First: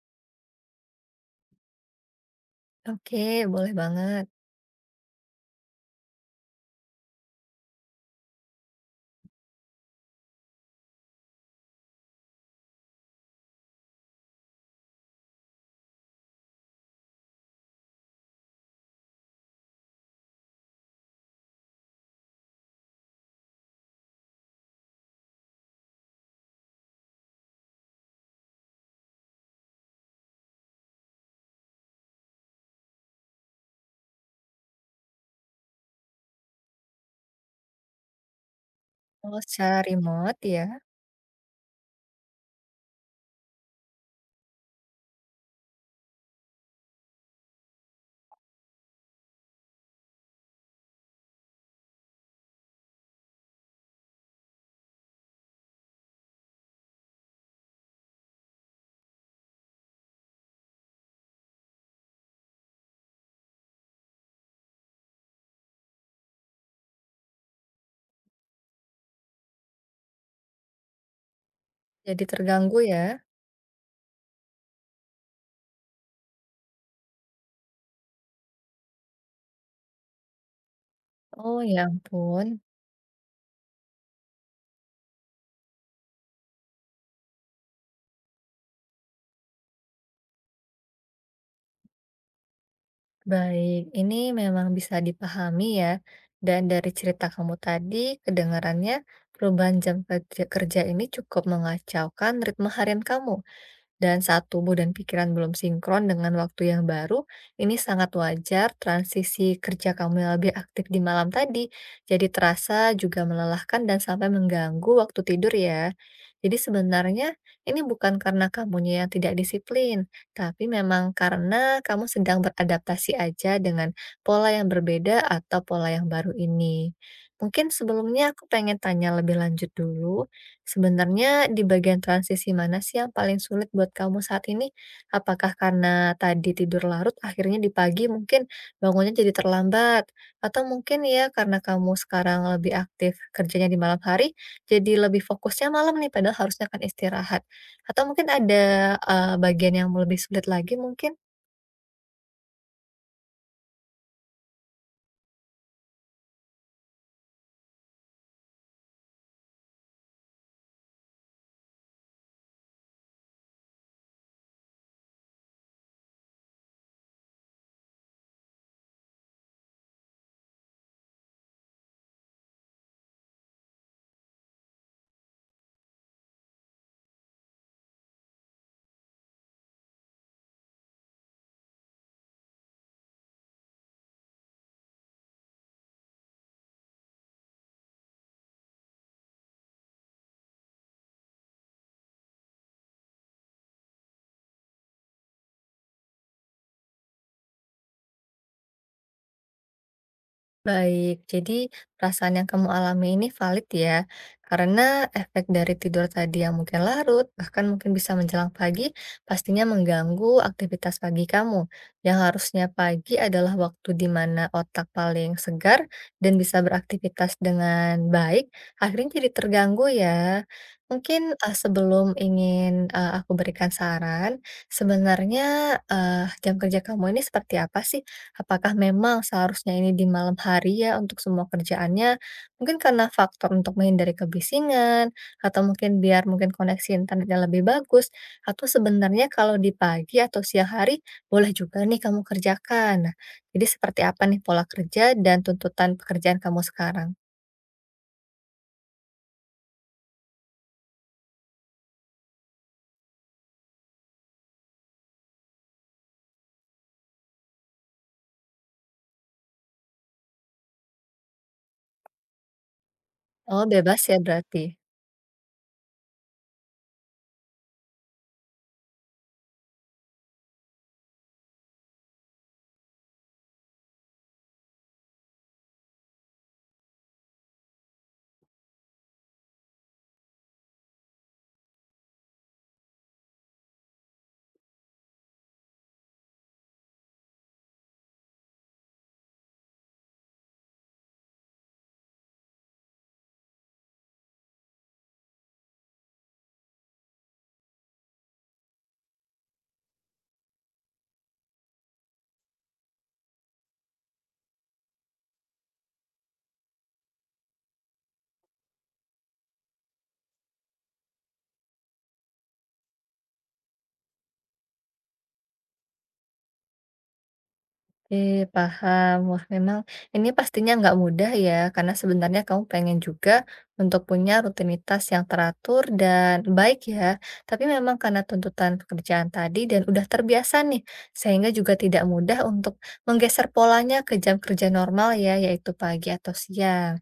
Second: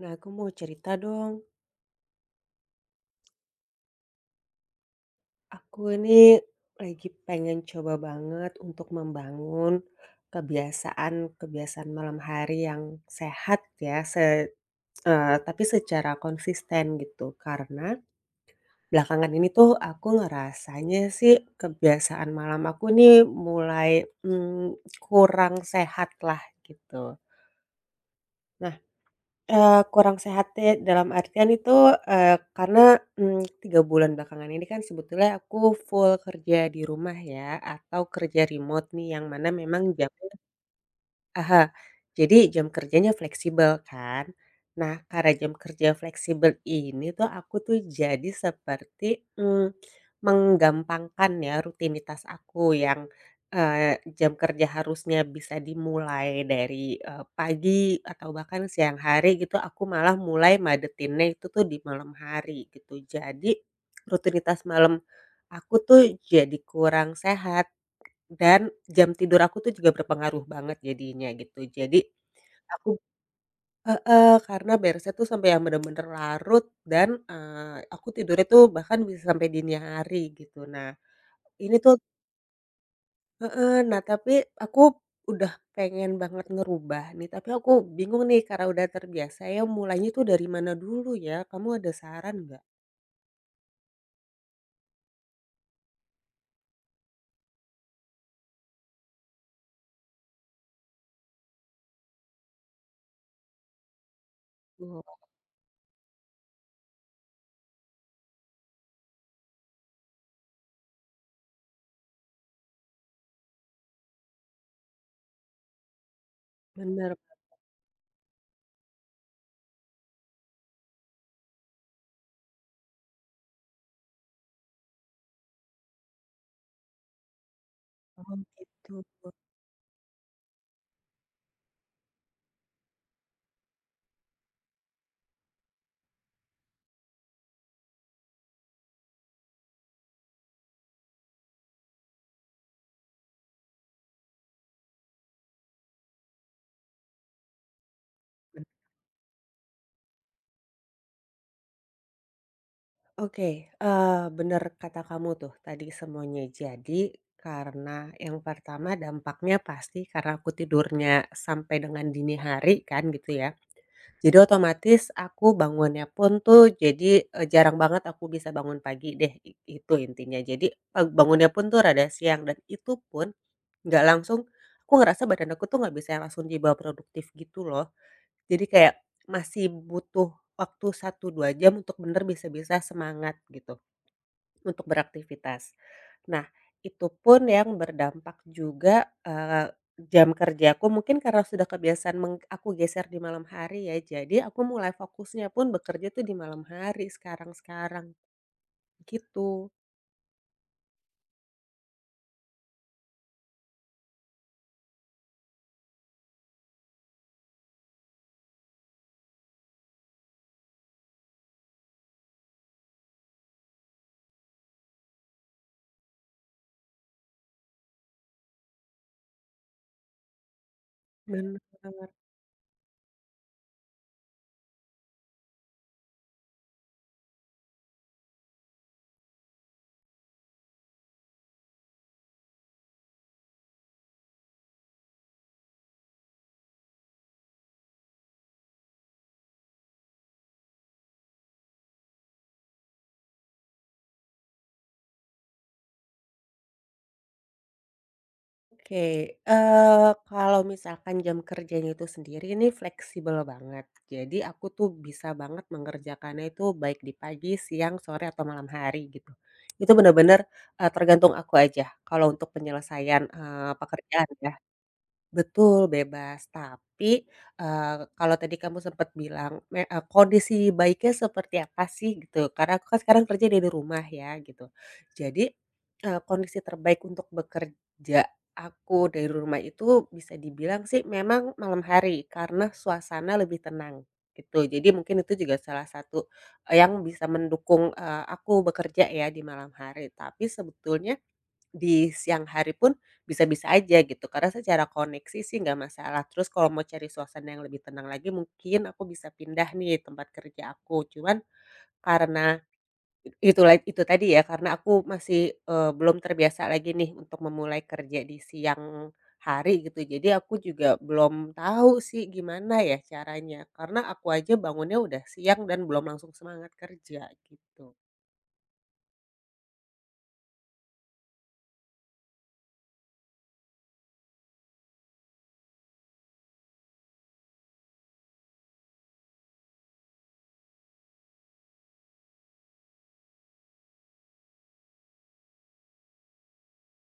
Nah, aku mau cerita dong. Oke, boleh banget. Aku ini lagi pengen coba banget untuk membangun kebiasaan-kebiasaan malam hari yang sehat ya, tapi secara konsisten gitu. Karena belakangan ini tuh aku ngerasanya sih kebiasaan malam aku nih mulai, mmm, kurang sehat lah gitu. Kurang sehat ya dalam artian itu, karena, 3 bulan belakangan ini kan sebetulnya aku full kerja di rumah ya, atau kerja remote nih yang Kalau mana secara memang jamnya. remote ya, Aha, jadi jam kerjanya fleksibel kan? Nah, karena jam kerja fleksibel ini tuh aku tuh jadi seperti menggampangkan ya rutinitas aku yang jam kerja harusnya bisa dimulai dari pagi atau bahkan siang hari gitu. Aku malah mulai madetinnya itu tuh di malam hari gitu. Jadi rutinitas malam aku tuh jadi kurang sehat dan jam tidur aku tuh juga berpengaruh banget jadinya gitu. Jadi jadi terganggu aku ya. heeh, karena beresnya tuh sampai yang bener-bener larut dan, aku tidurnya tuh bahkan bisa sampai dini hari gitu. Nah, Oh ini ya tuh ampun, heeh, nah tapi aku udah pengen banget ngerubah nih, tapi aku bingung nih karena udah terbiasa ya, mulainya tuh dari mana dulu ya? Kamu ada saran nggak? baik. Ini memang bisa dipahami ya. Dan dari cerita kamu tadi, kedengarannya perubahan jam kerja, kerja ini cukup mengacaukan ritme harian kamu. Dan saat tubuh dan Tuh, pikiran belum sinkron dengan waktu yang baru, ini sangat wajar transisi kerja kamu yang lebih aktif di malam tadi. Jadi terasa juga melelahkan dan sampai mengganggu waktu tidur ya. Jadi bener. sebenarnya ini bukan karena kamunya yang tidak disiplin, tapi memang karena kamu sedang beradaptasi aja dengan pola yang berbeda atau pola yang baru ini. Mungkin Oh, sebelumnya aku pengen gitu. tanya lebih lanjut dulu. Sebenarnya di bagian transisi mana sih yang paling sulit buat kamu saat ini? Apakah karena tadi tidur larut akhirnya di pagi mungkin bangunnya jadi terlambat? Atau mungkin ya karena kamu sekarang lebih aktif kerjanya di malam hari, jadi lebih fokusnya malam nih padahal harusnya kan istirahat? Atau mungkin ada, bagian yang lebih sulit lagi mungkin? Oke, bener kata kamu tuh tadi semuanya. Jadi karena yang pertama dampaknya pasti karena aku tidurnya sampai dengan dini hari kan gitu ya. Jadi otomatis aku bangunnya pun tuh jadi, jarang banget aku bisa bangun pagi deh, itu intinya. Jadi, bangunnya pun tuh rada siang dan itu pun nggak langsung, aku ngerasa badan aku tuh nggak bisa yang langsung dibawa produktif gitu loh. Jadi kayak masih butuh waktu satu 2 jam untuk bener bisa-bisa semangat gitu. Untuk beraktivitas. Nah, itu pun yang berdampak juga, jam kerjaku mungkin karena sudah kebiasaan aku geser di malam hari ya, jadi aku mulai fokusnya pun bekerja tuh di malam hari sekarang-sekarang, gitu. Baik, jadi perasaan yang kamu alami ini valid ya, karena efek dari tidur tadi yang mungkin larut, bahkan mungkin bisa menjelang pagi, pastinya mengganggu aktivitas pagi kamu. Yang harusnya pagi adalah waktu di mana otak paling segar dan bisa beraktivitas dengan baik, akhirnya jadi terganggu ya. Mungkin Bener. sebelum ingin aku berikan saran, sebenarnya eh, jam kerja kamu ini seperti apa sih? Apakah memang seharusnya ini di malam hari ya untuk semua kerjaannya? Mungkin karena faktor untuk menghindari kebisingan, atau mungkin biar mungkin koneksi internetnya lebih bagus, atau sebenarnya kalau di pagi atau siang hari boleh juga nih kamu kerjakan. Nah, jadi seperti apa nih pola kerja dan tuntutan pekerjaan kamu sekarang? Oke, kalau misalkan jam kerjanya itu sendiri ini fleksibel banget. Jadi aku tuh bisa banget mengerjakannya itu baik di pagi, siang, sore, atau malam hari gitu. Itu benar-benar tergantung aku aja kalau untuk penyelesaian, Oh, bebas ya pekerjaan ya. berarti. Betul, bebas. Tapi, kalau tadi kamu sempat bilang kondisi baiknya seperti apa sih gitu, karena aku kan sekarang kerja dari rumah ya gitu. Jadi, kondisi terbaik untuk bekerja aku dari rumah itu bisa dibilang sih memang malam hari, karena suasana lebih tenang gitu. Jadi mungkin itu juga salah satu, yang bisa mendukung, aku bekerja ya di malam hari. Tapi sebetulnya di siang hari pun bisa-bisa aja gitu, karena secara koneksi sih nggak masalah. Terus kalau mau cari suasana yang lebih tenang lagi mungkin aku bisa pindah nih tempat kerja aku. Cuman karena itu tadi ya, karena aku masih, belum terbiasa lagi nih untuk memulai kerja di siang hari gitu. Jadi aku juga belum tahu sih gimana ya caranya, karena aku aja bangunnya udah siang dan belum langsung semangat kerja gitu. Oke, paham. Wah, memang ini pastinya nggak mudah ya, karena sebenarnya kamu pengen juga untuk punya rutinitas yang teratur dan baik ya. Tapi memang karena tuntutan pekerjaan tadi dan udah terbiasa nih, sehingga juga tidak mudah untuk menggeser polanya ke jam kerja normal ya, yaitu pagi atau siang.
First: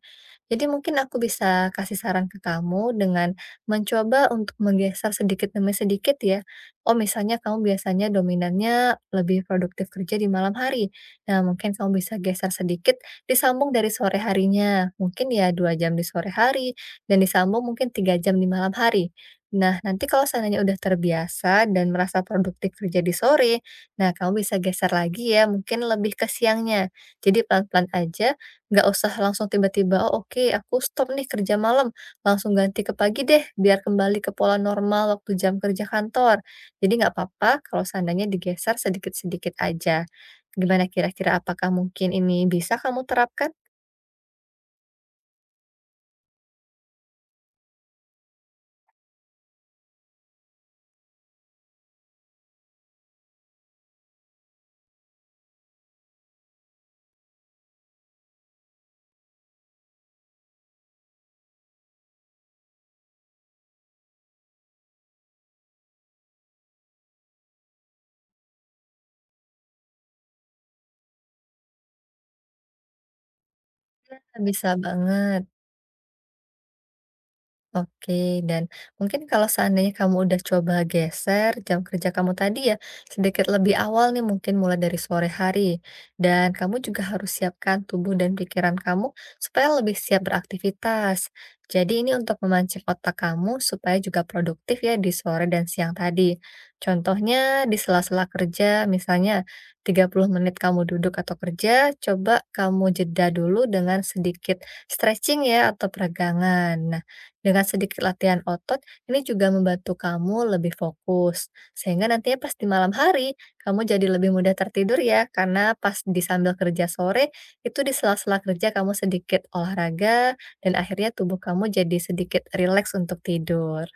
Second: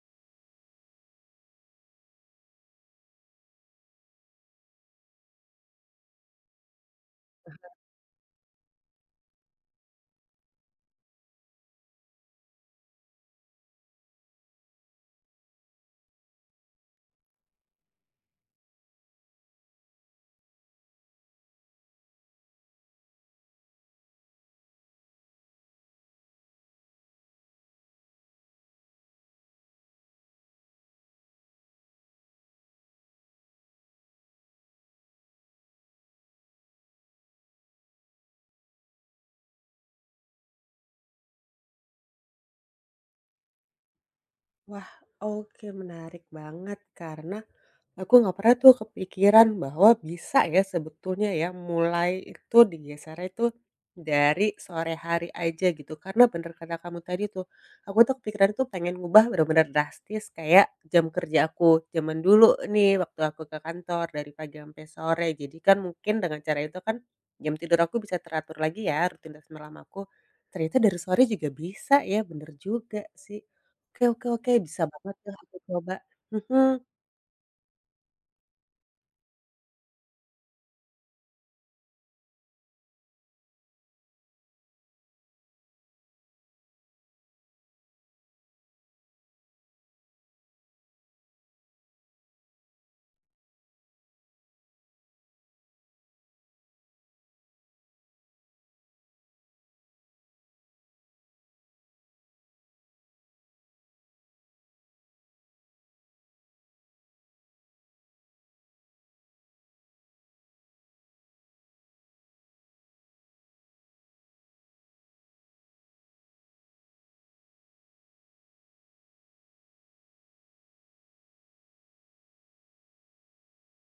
Jadi mungkin aku bisa kasih saran ke kamu dengan mencoba untuk menggeser sedikit demi sedikit ya. Oh misalnya kamu biasanya dominannya lebih produktif kerja di malam hari. Nah mungkin kamu bisa geser sedikit disambung dari sore harinya. Mungkin ya 2 jam di sore hari dan disambung mungkin 3 jam di malam hari. Nah, nanti kalau seandainya udah terbiasa dan merasa produktif kerja di sore, nah kamu bisa geser lagi ya, mungkin lebih ke siangnya. Jadi pelan-pelan aja. Nggak usah langsung tiba-tiba, "Oh, oke, aku stop nih kerja malam, langsung ganti ke pagi deh, biar kembali ke pola normal waktu jam kerja kantor." Jadi nggak apa-apa kalau seandainya digeser sedikit-sedikit aja. Gimana kira-kira apakah mungkin ini bisa kamu terapkan? Wah, oke, menarik banget karena aku nggak pernah tuh kepikiran bahwa bisa ya sebetulnya ya mulai itu digeser itu dari sore hari aja gitu. Karena bener kata kamu tadi tuh, aku tuh kepikiran tuh pengen ngubah bener-bener drastis kayak jam kerja aku. Zaman dulu nih waktu aku ke kantor dari pagi sampai sore. Jadi kan mungkin dengan cara itu kan jam tidur aku bisa teratur lagi ya rutinitas malam aku. Ternyata dari sore juga bisa ya, bener juga sih. Oke, oke, oke, Bisa bisa banget tuh banget. aku coba. Mhm. Oke, dan mungkin kalau seandainya kamu udah coba geser jam kerja kamu tadi ya, sedikit lebih awal nih mungkin mulai dari sore hari. Dan kamu juga harus siapkan tubuh dan pikiran kamu supaya lebih siap beraktivitas. Jadi ini untuk memancing otak kamu supaya juga produktif ya di sore dan siang tadi. Contohnya di sela-sela kerja, misalnya 30 menit kamu duduk atau kerja, coba kamu jeda dulu dengan sedikit stretching ya atau peregangan. Dengan sedikit latihan otot, ini juga membantu kamu lebih fokus. Sehingga nantinya pas di malam hari, kamu jadi lebih mudah tertidur ya, karena pas di sambil kerja sore, itu di sela-sela kerja kamu sedikit olahraga, dan akhirnya tubuh kamu jadi sedikit rileks untuk tidur.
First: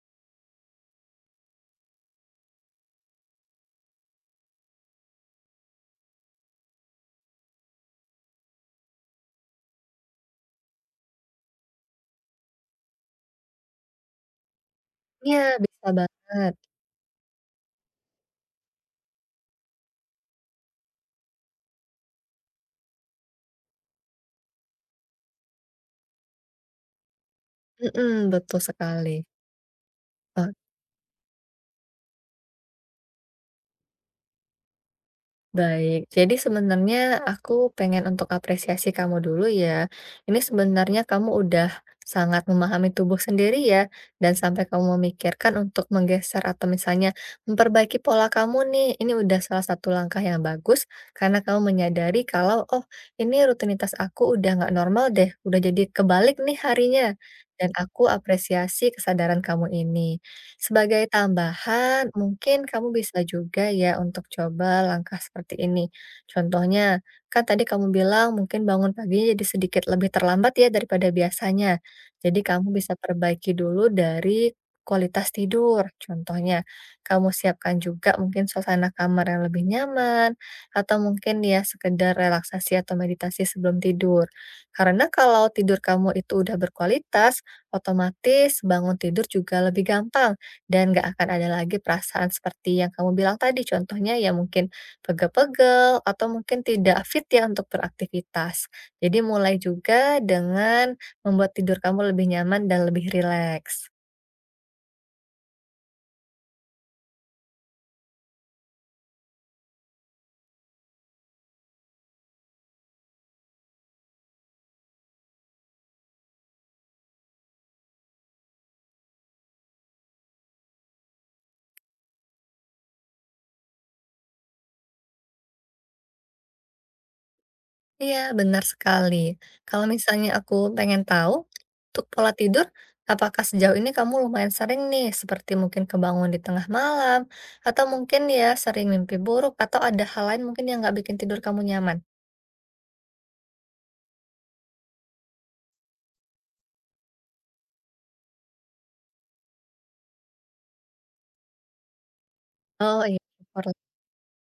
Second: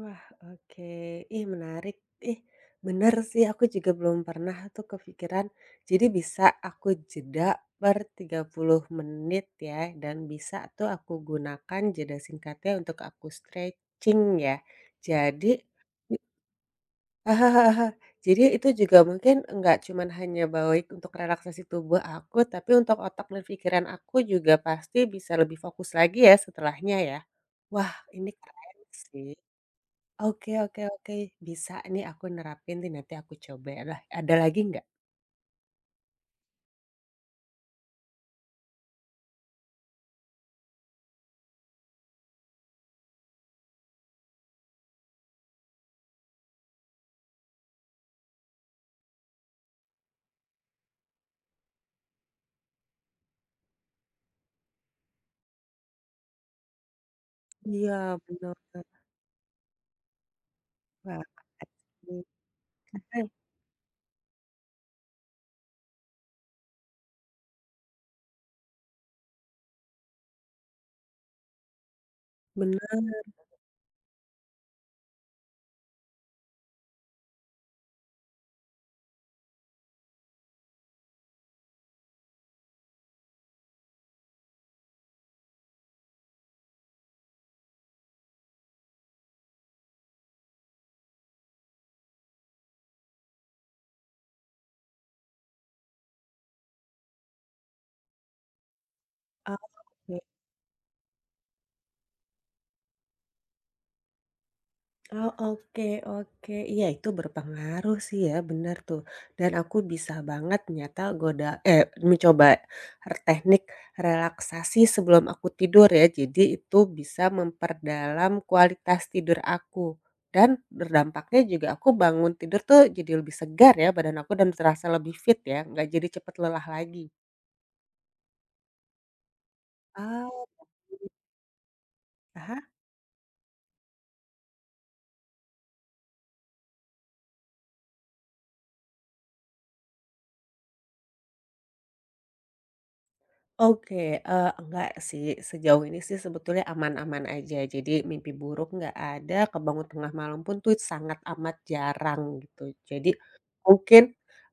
Wah, oke. Ih, menarik. Ih, bener sih, aku juga belum pernah tuh kepikiran. Jadi bisa aku jeda per 30 menit ya, dan bisa tuh aku gunakan jeda singkatnya untuk aku stretching ya. Iya, Jadi bisa banget. jadi itu juga mungkin nggak cuman hanya baik untuk relaksasi tubuh aku, tapi untuk otak dan pikiran aku juga pasti bisa lebih fokus lagi ya setelahnya ya. Wah, Mhm, ini betul keren sekali. sih. Oke, oke, oke, bisa nih aku nerapin nih, nanti aku coba ya. Lah. Ada lagi nggak? Baik, jadi sebenarnya aku pengen untuk apresiasi kamu dulu ya. Ini sebenarnya kamu udah sangat memahami tubuh sendiri ya, dan sampai kamu memikirkan untuk menggeser atau misalnya memperbaiki pola kamu nih, ini udah salah satu langkah yang bagus karena kamu menyadari kalau oh ini rutinitas aku udah nggak normal deh, udah jadi kebalik nih harinya. Dan Iya, aku benar. apresiasi kesadaran kamu ini. Sebagai Wah, tambahan, asik. mungkin kamu bisa Nah, juga ya untuk coba langkah seperti ini. Contohnya, kan tadi kamu bilang mungkin bangun paginya jadi sedikit lebih terlambat ya daripada biasanya. Jadi kamu bisa bener, perbaiki dulu dari kualitas tidur. Contohnya, kamu siapkan juga mungkin suasana kamar yang lebih nyaman atau mungkin ya sekedar relaksasi atau meditasi sebelum tidur. Karena kalau tidur kamu itu udah berkualitas, otomatis bangun tidur juga lebih gampang dan nggak akan ada lagi perasaan seperti yang kamu bilang tadi, contohnya ya mungkin pegel-pegel atau mungkin tidak fit ya untuk beraktivitas. Jadi mulai juga oke. dengan membuat tidur kamu lebih nyaman dan lebih rileks. Oh, oke, oke. Iya, itu berpengaruh sih ya, benar tuh. Dan aku bisa banget ternyata mencoba teknik relaksasi sebelum aku tidur ya. Jadi itu bisa memperdalam kualitas tidur aku, dan berdampaknya juga aku bangun tidur tuh jadi lebih segar ya badan aku dan terasa lebih fit ya, nggak jadi cepet lelah lagi. Iya, benar sekali. Kalau misalnya aku Oh. pengen tahu, untuk pola Paham? tidur, apakah sejauh ini kamu lumayan sering nih, seperti mungkin kebangun di tengah malam, atau mungkin ya sering mimpi buruk, atau ada hal lain mungkin yang nggak bikin tidur kamu nyaman? Oke, enggak sih, sejauh ini sih sebetulnya aman-aman aja. Jadi mimpi buruk nggak ada, kebangun tengah malam pun tuh sangat amat jarang gitu. Oh Jadi iya, syukurlah. mungkin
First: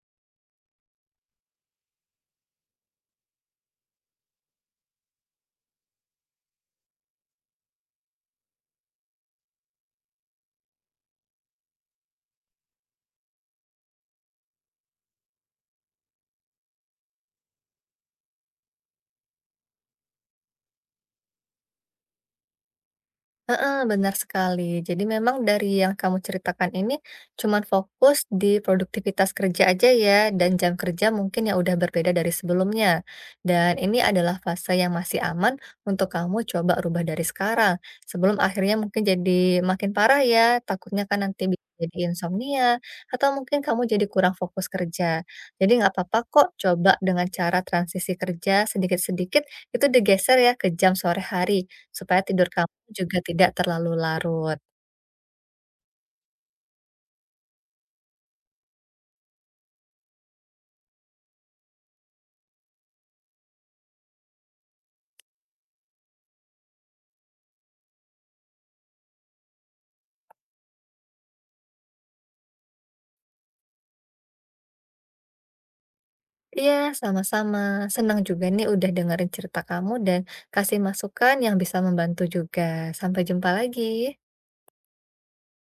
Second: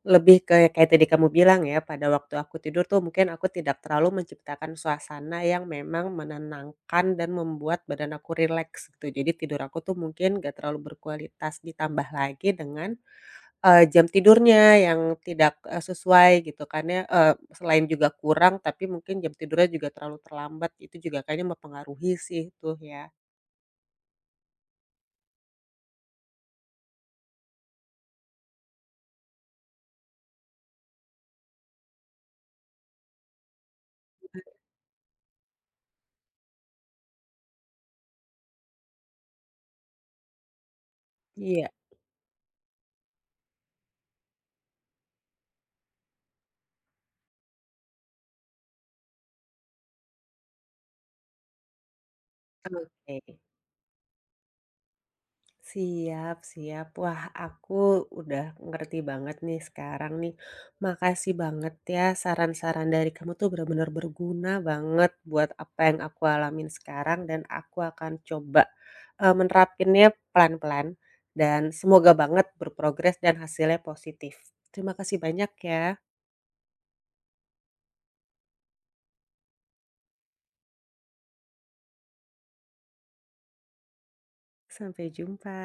lebih ke kayak tadi kamu bilang ya, pada waktu aku tidur tuh mungkin aku tidak terlalu menciptakan suasana yang memang menenangkan dan membuat badan aku rileks gitu. Jadi tidur aku tuh mungkin nggak terlalu berkualitas, ditambah lagi dengan jam tidurnya yang tidak, sesuai gitu kan ya, selain juga kurang tapi mungkin jam tidurnya juga terlalu terlambat, itu juga kayaknya mempengaruhi sih tuh ya. Heeh, benar sekali. Jadi memang dari yang kamu ceritakan ini cuman fokus di produktivitas kerja aja ya dan jam kerja mungkin yang udah berbeda dari sebelumnya. Dan ini adalah fase yang masih aman untuk kamu coba rubah dari sekarang sebelum akhirnya mungkin jadi makin parah ya. Takutnya kan nanti bisa Iya. jadi insomnia atau mungkin kamu jadi kurang fokus kerja. Jadi nggak apa-apa kok coba dengan cara transisi kerja sedikit-sedikit itu digeser ya ke jam sore hari. Supaya tidur kamu juga Oke. tidak terlalu larut. Siap, siap. Wah, aku udah ngerti banget nih sekarang nih. Makasih banget ya saran-saran dari kamu tuh benar-benar berguna banget buat apa yang aku alamin sekarang dan aku akan coba, menerapinnya pelan-pelan dan semoga banget berprogres dan hasilnya positif. Terima kasih banyak ya. Iya, sama-sama. Senang juga nih udah dengerin cerita kamu dan kasih masukan yang bisa membantu juga. Sampai jumpa lagi. Sampai jumpa.